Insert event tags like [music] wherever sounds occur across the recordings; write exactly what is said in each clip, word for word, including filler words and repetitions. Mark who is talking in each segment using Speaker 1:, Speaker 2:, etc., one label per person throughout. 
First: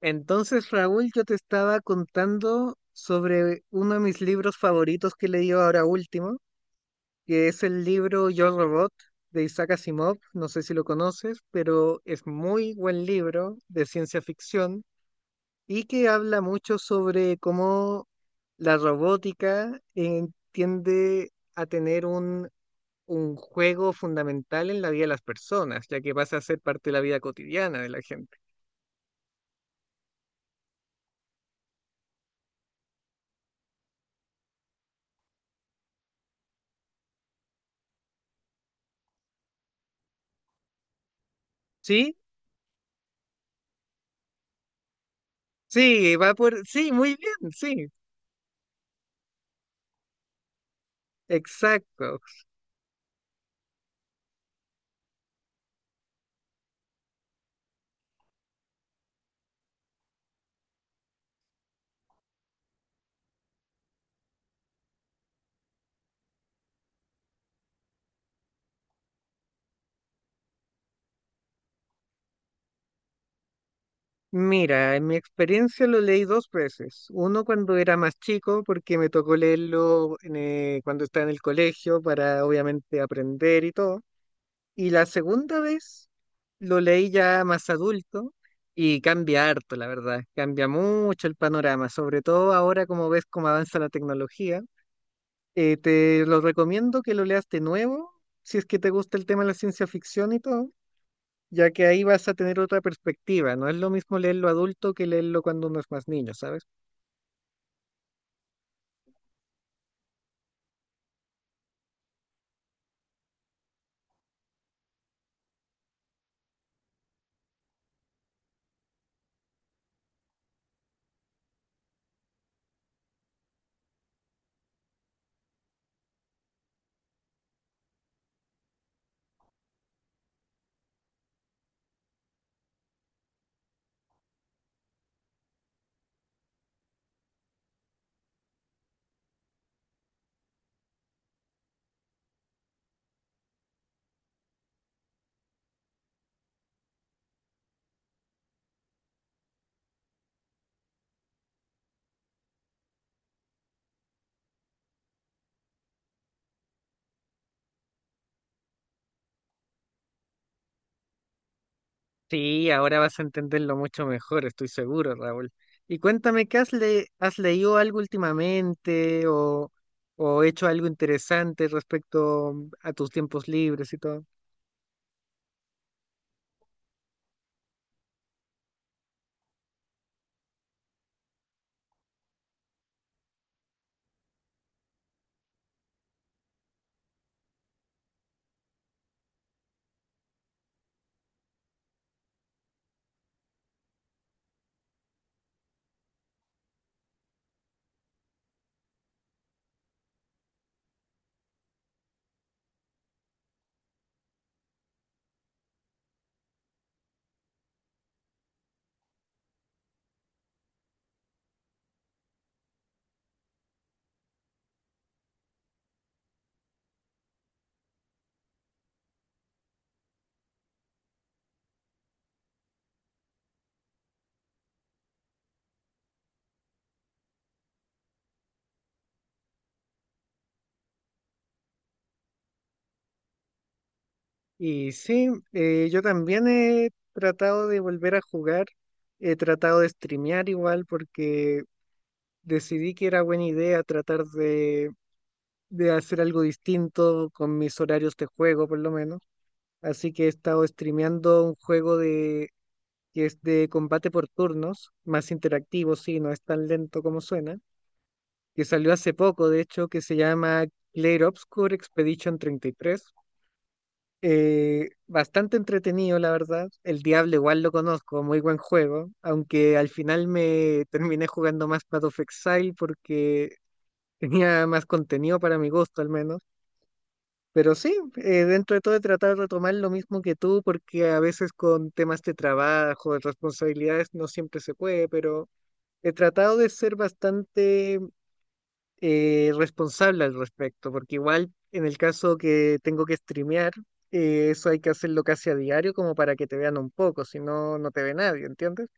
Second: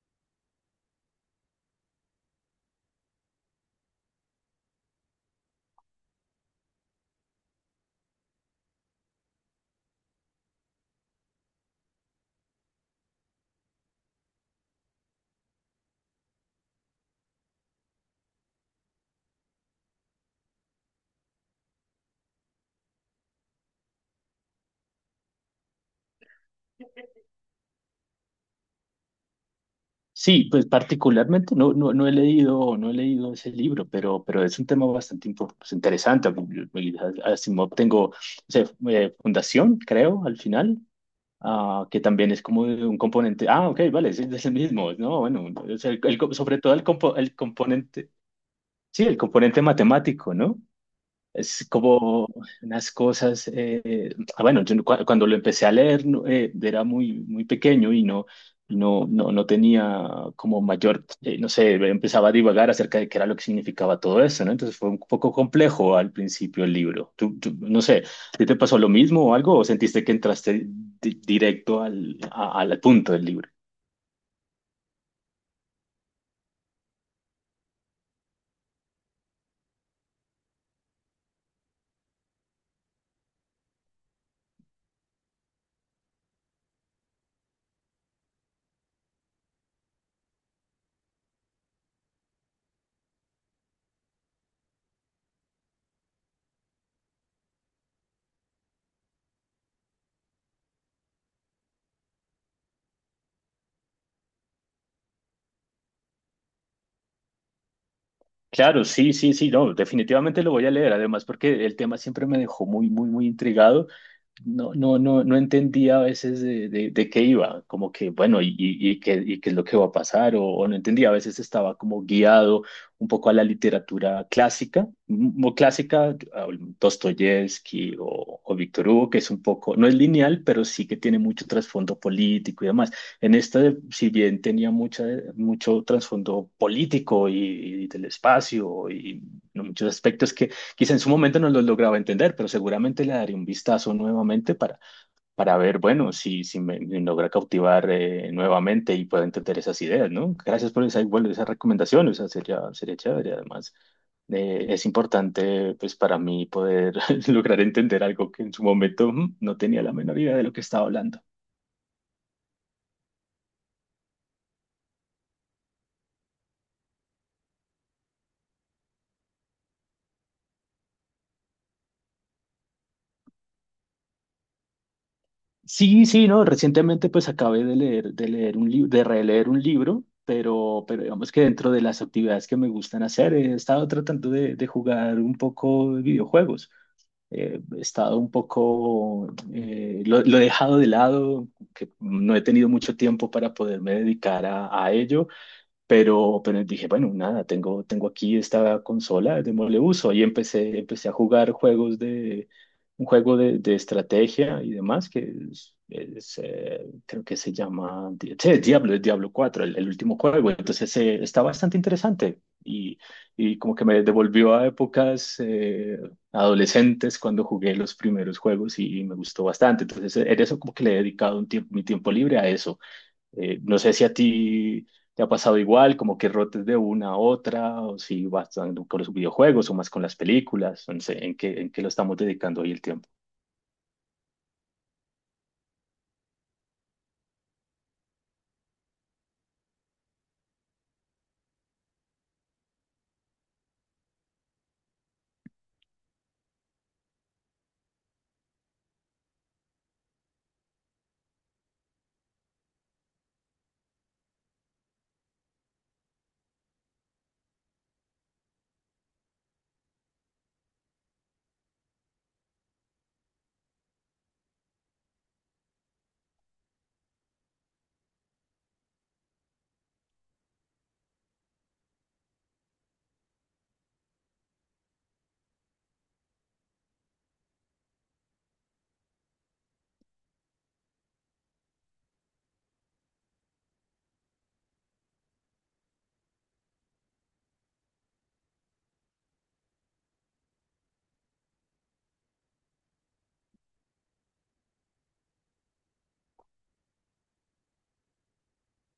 Speaker 1: Entonces, Raúl, yo te estaba contando sobre uno de mis libros favoritos que he leído ahora último, que es el libro Yo Robot de Isaac Asimov. No sé si lo conoces, pero es muy buen libro de ciencia ficción y que habla mucho sobre cómo la robótica eh, tiende a tener un, un juego fundamental en la vida de las personas, ya que pasa a ser parte de la vida cotidiana de la gente.
Speaker 2: Sí, pues particularmente no, no, no he leído, no he leído ese libro, pero, pero es un tema bastante impo- pues, interesante. Y Asimov tengo o sea, eh, Fundación, creo, al final, ah, que
Speaker 1: ¿Sí?
Speaker 2: también es como de un componente. Ah, ok, vale, es, es el mismo, ¿no? Bueno, es el-
Speaker 1: Sí,
Speaker 2: el
Speaker 1: va
Speaker 2: co-
Speaker 1: por...
Speaker 2: sobre todo el,
Speaker 1: Sí, muy
Speaker 2: compo- el
Speaker 1: bien, sí.
Speaker 2: componente, sí, el componente matemático, ¿no? Es
Speaker 1: Exacto.
Speaker 2: como unas cosas, eh, ah, bueno, yo no- cua- cuando lo empecé a leer no, eh, era muy, muy pequeño y no, no, no, no tenía como mayor, eh, no sé, empezaba a divagar acerca de qué era lo que significaba todo eso, ¿no? Entonces fue un poco complejo al principio el libro. Tú, tú- no sé, ¿a ti te pasó lo mismo o algo o sentiste que entraste di- directo al, a- al punto del libro?
Speaker 1: Mira, en mi experiencia lo leí dos veces. Uno cuando era más chico, porque me tocó leerlo en, eh, cuando estaba en el colegio para obviamente aprender y todo. Y la segunda vez lo leí ya más adulto y cambia harto, la verdad. Cambia mucho el panorama, sobre todo ahora como ves cómo avanza la tecnología. Eh, te lo recomiendo que lo leas de nuevo, si es que te gusta el tema de la ciencia ficción y todo, ya que ahí vas a tener otra perspectiva. No es lo mismo leerlo adulto que leerlo cuando uno es más niño, ¿sabes?
Speaker 2: Claro, sí, sí, sí, no, definitivamente lo voy a leer, además porque el tema siempre me dejó muy, muy, muy intrigado. no, no, no, no entendía a veces de, de, de qué iba, como que, bueno, y, y, y qué, y qué es lo que va a pasar, o, o no entendía, a veces estaba como guiado un poco a la literatura clásica, muy clásica, a Dostoyevsky o, o Víctor Hugo, que es un poco, no es lineal, pero sí que tiene mucho trasfondo político y demás. En esta, si bien tenía mucha, mucho trasfondo político y, y del espacio y muchos aspectos que quizá en su momento no lo lograba entender, pero seguramente le daré un vistazo nuevamente para, para ver, bueno, si, si me, me logra cautivar eh, nuevamente y puedo entender esas ideas, ¿no? Gracias por esa, bueno, esa recomendación, o sea, sería, sería chévere. Además, eh, es importante, pues, para mí poder [laughs] lograr entender algo que en su momento mm, no tenía la menor idea de lo que estaba hablando.
Speaker 1: Sí, ahora vas a entenderlo mucho mejor, estoy seguro, Raúl. Y cuéntame, ¿qué has, le has leído algo últimamente o, o hecho algo interesante respecto a tus tiempos libres y todo?
Speaker 2: Sí, sí, no, recientemente pues acabé de leer, de leer un libro, de releer un libro, pero, pero digamos que dentro de las actividades que me gustan hacer, he estado tratando de, de jugar un poco de videojuegos. Eh, he estado un poco, eh, lo, lo he dejado de lado, que no he tenido mucho tiempo para poderme dedicar a, a ello, pero, pero dije, bueno, nada, tengo, tengo aquí esta consola, démosle uso. Y empecé, empecé a jugar juegos de, un juego de, de estrategia y demás, que es, es, eh, creo que se llama, Di- sí, Diablo, es Diablo cuatro el, el último juego. Entonces, eh, está bastante interesante y, y como que me devolvió a épocas eh, adolescentes cuando jugué los primeros juegos y me gustó bastante. Entonces, en eso como que le he dedicado un tiempo, mi tiempo libre a eso. Eh, no sé si a ti te ha pasado igual, como que rotes de una a otra, o si vas tanto con los videojuegos o más con las películas, no sé, en qué, en qué lo estamos dedicando hoy el tiempo.
Speaker 1: Y sí, eh, yo también he tratado de volver a jugar, he tratado de streamear igual porque decidí que era buena idea tratar de de hacer algo distinto con mis horarios de juego, por lo menos. Así que he estado streameando un juego de, que es de combate por turnos, más interactivo, sí, no es tan lento como suena, que salió hace poco, de hecho, que se llama Clair Obscur Expedition treinta y tres. Eh, bastante entretenido, la verdad. El Diablo igual lo conozco, muy buen juego, aunque al final me terminé jugando más Path of Exile porque tenía más contenido para mi gusto, al menos. Pero sí, eh, dentro de todo he tratado de retomar lo mismo que tú, porque a veces con temas de trabajo, de responsabilidades, no siempre se puede, pero he tratado de ser bastante eh, responsable al respecto, porque igual en el caso que tengo que streamear, eh, eso hay que hacerlo casi a diario como para que te vean un poco, si no, no te ve nadie, ¿entiendes?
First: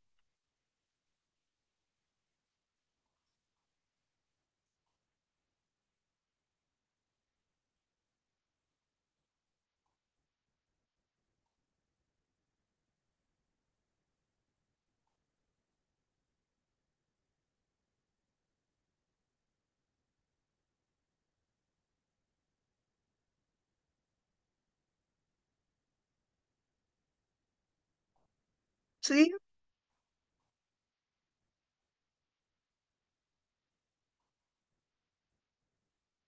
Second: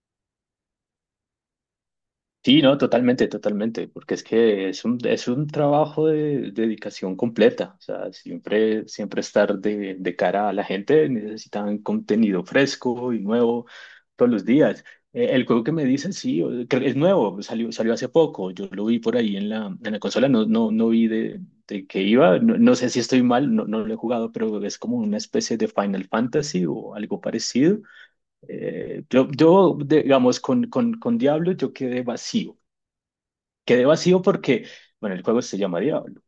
Speaker 2: Sí, no, totalmente, totalmente, porque es que es un, es un trabajo de, dedicación completa, o sea, siempre, siempre estar de, de cara a la gente, necesitan contenido fresco y nuevo todos los días. Eh, el juego que me dices, sí, o- creo que es nuevo, salió, salió hace poco, yo lo vi por ahí en la, en la consola, no, no, no vi de, de qué iba, no, no sé si estoy mal, no, no lo he jugado, pero es como una especie de Final Fantasy o algo parecido. Eh, yo,
Speaker 1: Sí,
Speaker 2: yo, digamos, con, con, con Diablo yo quedé vacío. Quedé vacío porque, bueno, el juego se llama Diablo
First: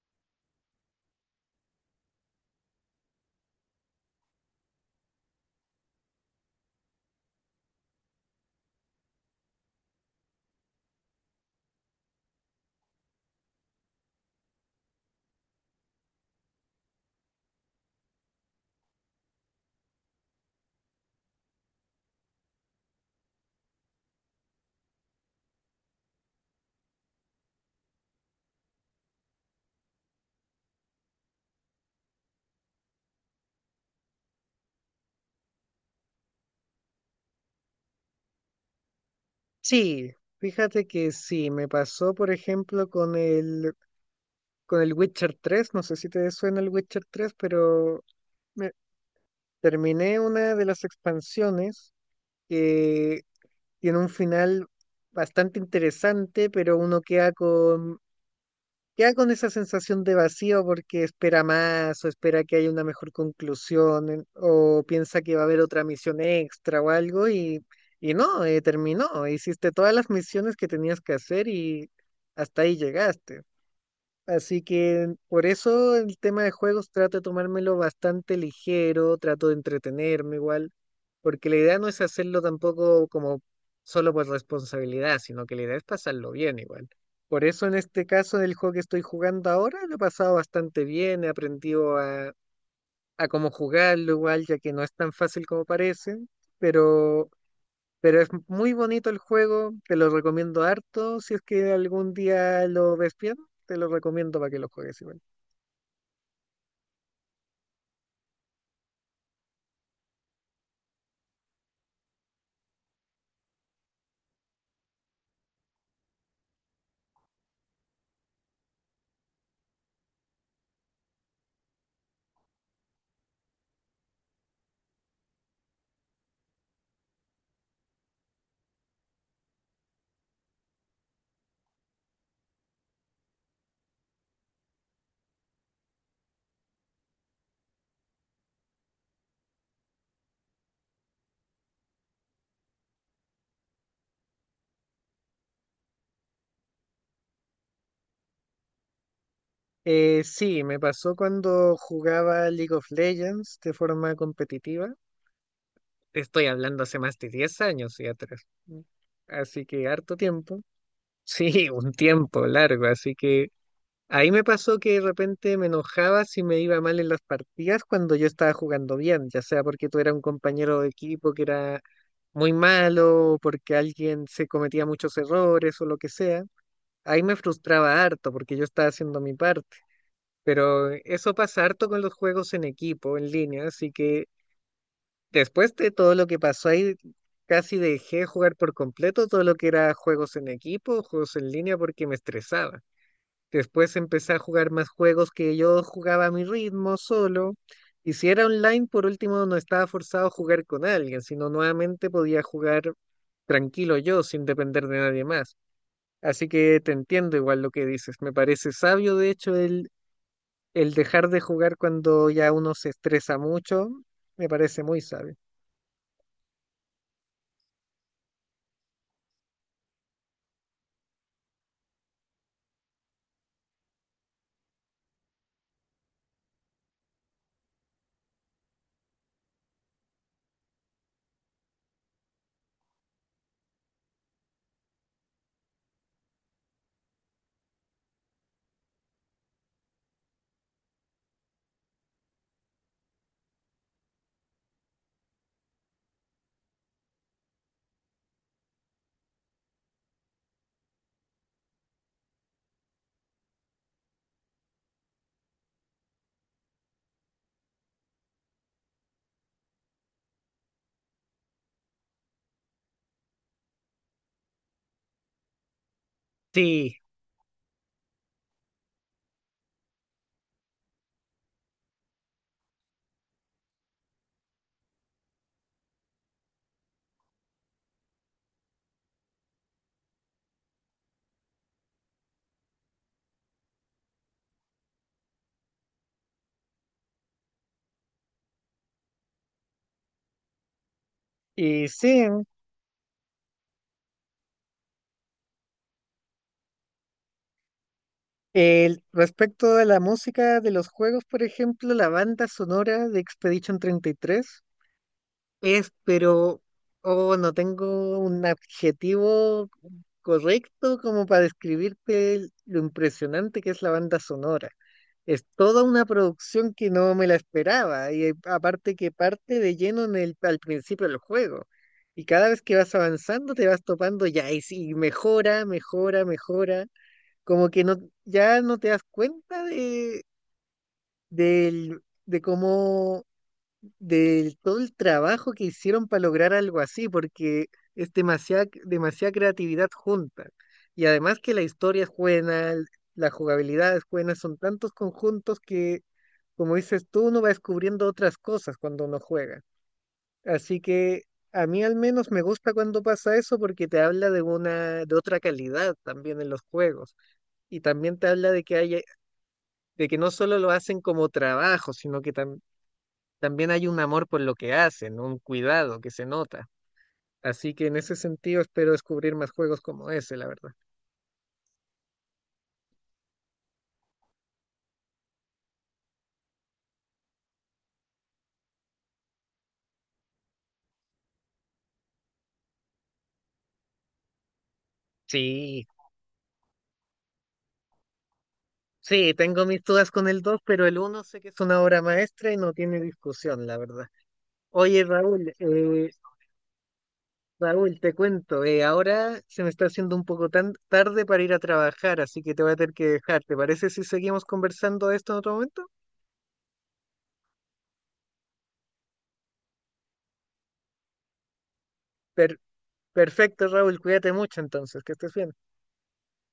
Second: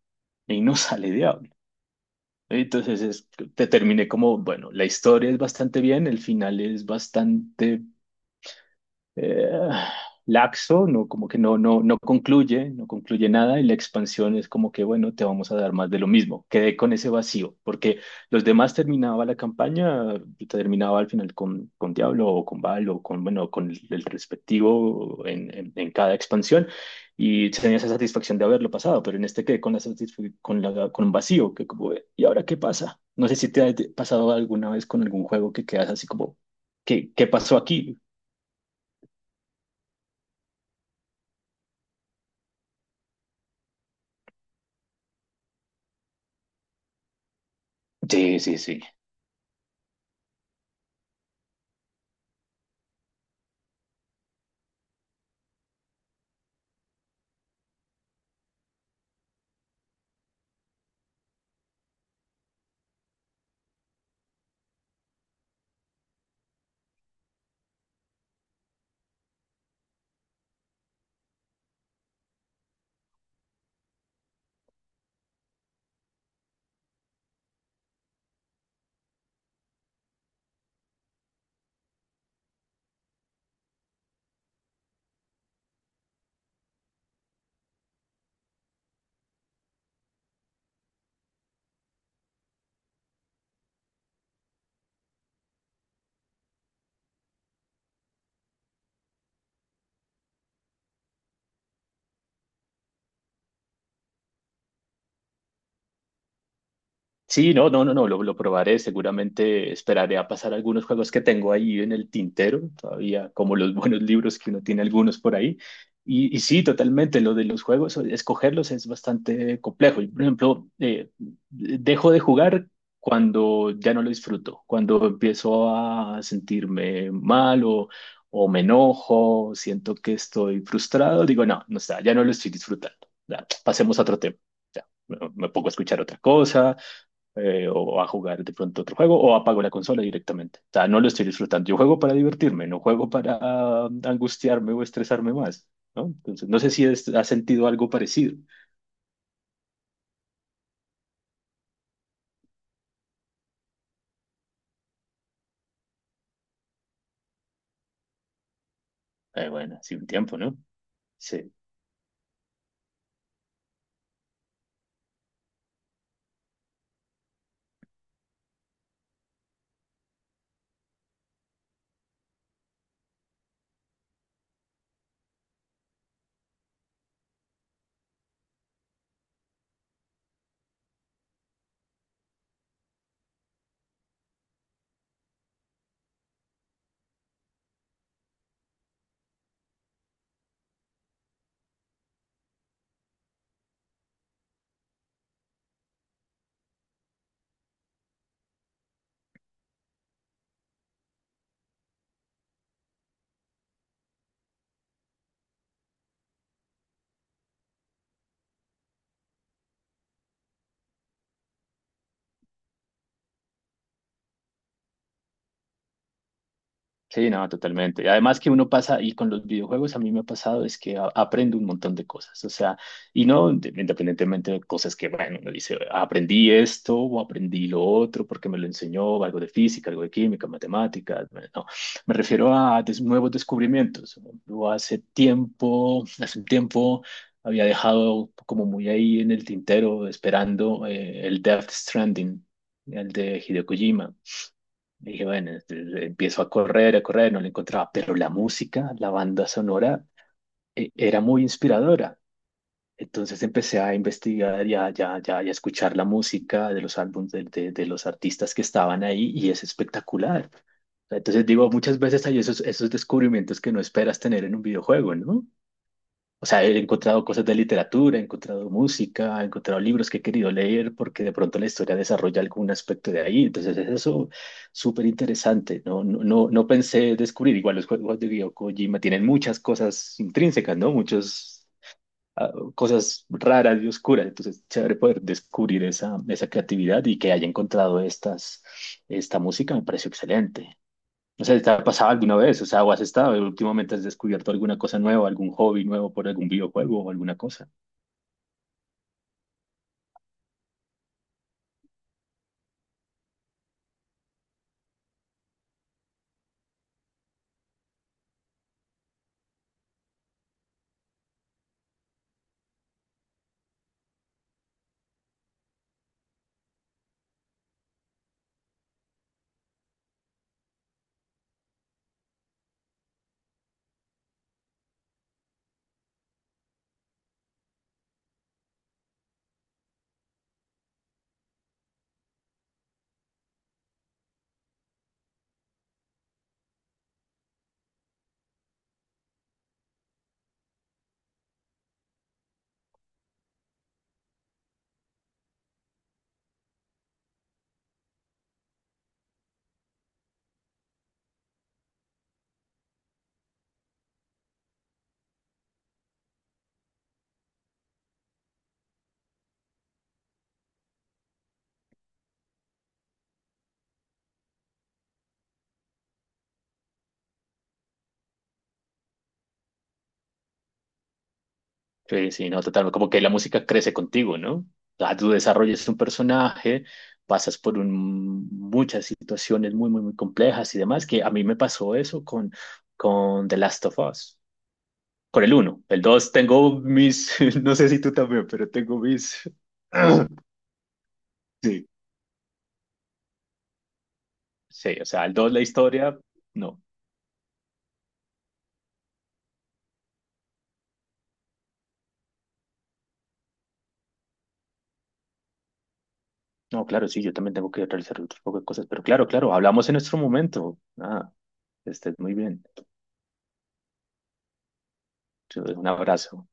Speaker 2: y no [laughs] sale Diablo. Entonces es- te terminé como, bueno, la historia es bastante bien, el final es bastante eh, laxo, no, como que no, no, no concluye, no concluye nada y la expansión es como que, bueno, te vamos a dar más de lo mismo. Quedé con ese vacío, porque los demás terminaba la campaña, yo terminaba al final con, con Diablo o con Val o con, bueno, con el, el respectivo en, en, en cada expansión y tenía esa satisfacción de haberlo pasado, pero en este quedé con la satisf- con la, con un vacío, que como, ¿y ahora qué pasa? No sé si te ha pasado alguna vez con algún juego que quedas así como, ¿qué, qué pasó aquí?
Speaker 1: sí. Fíjate que sí, me pasó, por ejemplo, con el, con el Witcher tres, no sé si te suena el Witcher tres, pero...
Speaker 2: Sí, sí,
Speaker 1: Me
Speaker 2: sí.
Speaker 1: terminé una de las expansiones que tiene un final bastante interesante, pero uno queda con, queda con esa sensación de vacío porque espera más o espera que haya una mejor conclusión en- o piensa que va a haber otra misión extra o algo y, y no, eh, terminó. Hiciste todas las misiones que tenías que hacer y hasta ahí llegaste. Así que por eso el tema de juegos trato de tomármelo bastante ligero, trato de entretenerme igual, porque la idea no es hacerlo tampoco como solo por responsabilidad, sino que la idea es pasarlo bien igual. Por eso en este caso del juego que estoy jugando ahora lo he pasado bastante bien, he aprendido a, a cómo jugarlo igual, ya que no es tan fácil como parece, pero, pero es muy bonito el juego, te lo recomiendo harto, si es que algún día lo ves bien, te lo recomiendo para que lo juegues igual.
Speaker 2: Sí, no, no, no, no, lo, lo probaré. Seguramente esperaré a pasar algunos juegos que tengo ahí en el tintero, todavía como los [laughs] buenos libros que uno tiene algunos por ahí. Y, y sí, totalmente, lo de los juegos, o- escogerlos es bastante complejo. Yo, por ejemplo, eh, dejo de jugar cuando ya no lo disfruto, cuando empiezo a sentirme mal o, o me enojo, siento que estoy frustrado, digo, no, no está, ya no lo estoy disfrutando. Ya, pasemos a otro tema. Ya, me me pongo a escuchar otra cosa eh, o a jugar de pronto otro juego o apago la consola directamente. O sea, no lo estoy disfrutando. Yo juego para divertirme, no juego para ah, angustiarme o estresarme más, ¿no? Entonces, no sé si has has sentido algo parecido.
Speaker 1: Eh, sí, me pasó cuando jugaba League of Legends de forma competitiva. Te estoy hablando hace más de diez años y atrás. Mm.
Speaker 2: Eh,
Speaker 1: Así
Speaker 2: bueno,
Speaker 1: que
Speaker 2: hace un
Speaker 1: harto
Speaker 2: tiempo, ¿no?
Speaker 1: tiempo.
Speaker 2: Sí.
Speaker 1: Sí, [laughs] un tiempo largo. Así que ahí me pasó que de repente me enojaba si me iba mal en las partidas cuando yo estaba jugando bien, ya sea porque tú eras un compañero de equipo que era muy malo, o porque alguien se cometía muchos errores o lo que sea. Ahí me frustraba harto porque yo estaba haciendo mi parte, pero eso pasa harto con los juegos en equipo, en línea, así que después de todo lo que pasó ahí, casi dejé jugar por completo todo lo que era juegos en equipo, juegos en línea, porque me estresaba. Después empecé a jugar más juegos que yo jugaba a mi ritmo, solo. Y si era online, por último, no estaba forzado a jugar con alguien, sino nuevamente podía jugar tranquilo yo, sin depender de nadie más. Así que te entiendo igual lo que dices. Me parece sabio, de hecho, el el dejar de jugar cuando ya uno se estresa mucho, me parece muy sabio.
Speaker 2: Sí, no, totalmente. Y además que uno pasa, y con los videojuegos a mí me ha pasado, es que a- aprendo un montón de cosas, o sea, y no inde- independientemente de cosas que, bueno, uno dice, aprendí esto o aprendí lo otro porque me lo enseñó algo de física, algo de química, matemáticas, bueno, no, me refiero a des- nuevos descubrimientos. Yo hace tiempo, hace un tiempo había dejado como muy ahí en el tintero esperando eh, el Death Stranding, el de Hideo Kojima. Dije, bueno, este, empiezo a correr, a correr, no lo encontraba, pero la música, la banda sonora, eh, era muy inspiradora. Entonces empecé a investigar y a, ya, ya, ya escuchar la música de los álbumes de, de- de los artistas que estaban ahí y es espectacular. Entonces digo, muchas veces hay esos, esos descubrimientos que no esperas tener en un videojuego, ¿no? O sea, he
Speaker 1: Sí,
Speaker 2: encontrado cosas de literatura, he encontrado música, he encontrado libros que he querido leer porque de pronto la historia desarrolla algún aspecto de ahí. Entonces, es eso súper interesante. No, no, no, no pensé descubrir. Igual los juegos de Hideo Kojima tienen muchas cosas intrínsecas, ¿no? Muchas ah, cosas raras y oscuras. Entonces, chévere poder descubrir esa, esa creatividad y que haya encontrado estas, esta música me pareció excelente. O sea, ¿te ha
Speaker 1: y
Speaker 2: pasado
Speaker 1: sí,
Speaker 2: alguna vez? O sea, ¿o has estado últimamente has descubierto alguna cosa nueva, algún hobby nuevo por algún videojuego o alguna cosa?
Speaker 1: el, respecto a la música de los juegos, por ejemplo, la banda sonora de Expedition treinta y tres es, pero oh, no tengo un adjetivo correcto como para describirte el- lo impresionante que es la banda sonora. Es toda una producción que no me la esperaba y eh, aparte que parte de lleno en el, al principio del juego. Y cada vez que vas avanzando te vas topando ya y sí, mejora, mejora, mejora. Como que no, ya no te das cuenta de, del- de cómo del todo el trabajo que hicieron para lograr algo así, porque es demasiada, demasiada creatividad junta. Y además que la historia es buena, l- la jugabilidad es buena, son tantos conjuntos que, como dices tú, uno va descubriendo otras cosas cuando uno juega. Así que a mí al menos me gusta cuando pasa eso porque te habla de una, de otra calidad también en los juegos. Y también te habla de que hay, de que no solo lo hacen como trabajo, sino que tam- también hay un amor por lo que hacen, un cuidado que se nota. Así que en ese sentido espero descubrir más juegos como ese, la verdad.
Speaker 2: Sí, sí, no, total, como que la música crece contigo, ¿no? O sea, tú desarrollas un personaje, pasas por un- muchas situaciones muy, muy, muy complejas y demás, que a mí me pasó eso con, con The Last of Us, con el uno,
Speaker 1: Sí,
Speaker 2: el dos tengo mis, [laughs] no sé si tú también, pero tengo
Speaker 1: sí,
Speaker 2: mis...
Speaker 1: tengo mis dudas con el
Speaker 2: [clears throat]
Speaker 1: dos, pero el uno sé que es una
Speaker 2: Sí,
Speaker 1: obra maestra y no tiene discusión, la verdad.
Speaker 2: sí,
Speaker 1: Oye,
Speaker 2: o sea, el dos
Speaker 1: Raúl,
Speaker 2: la
Speaker 1: eh,
Speaker 2: historia, no.
Speaker 1: Raúl, te cuento, eh, ahora se me está haciendo un poco tan tarde para ir a trabajar, así que te voy a tener que dejar. ¿Te parece si seguimos conversando de esto en otro momento?
Speaker 2: No, claro, sí, yo también tengo que realizar otro poco de cosas, pero claro, claro, hablamos en nuestro momento. Ah, estés muy
Speaker 1: Per-
Speaker 2: bien.
Speaker 1: perfecto, Raúl, cuídate mucho entonces, que estés bien.
Speaker 2: Te doy un abrazo.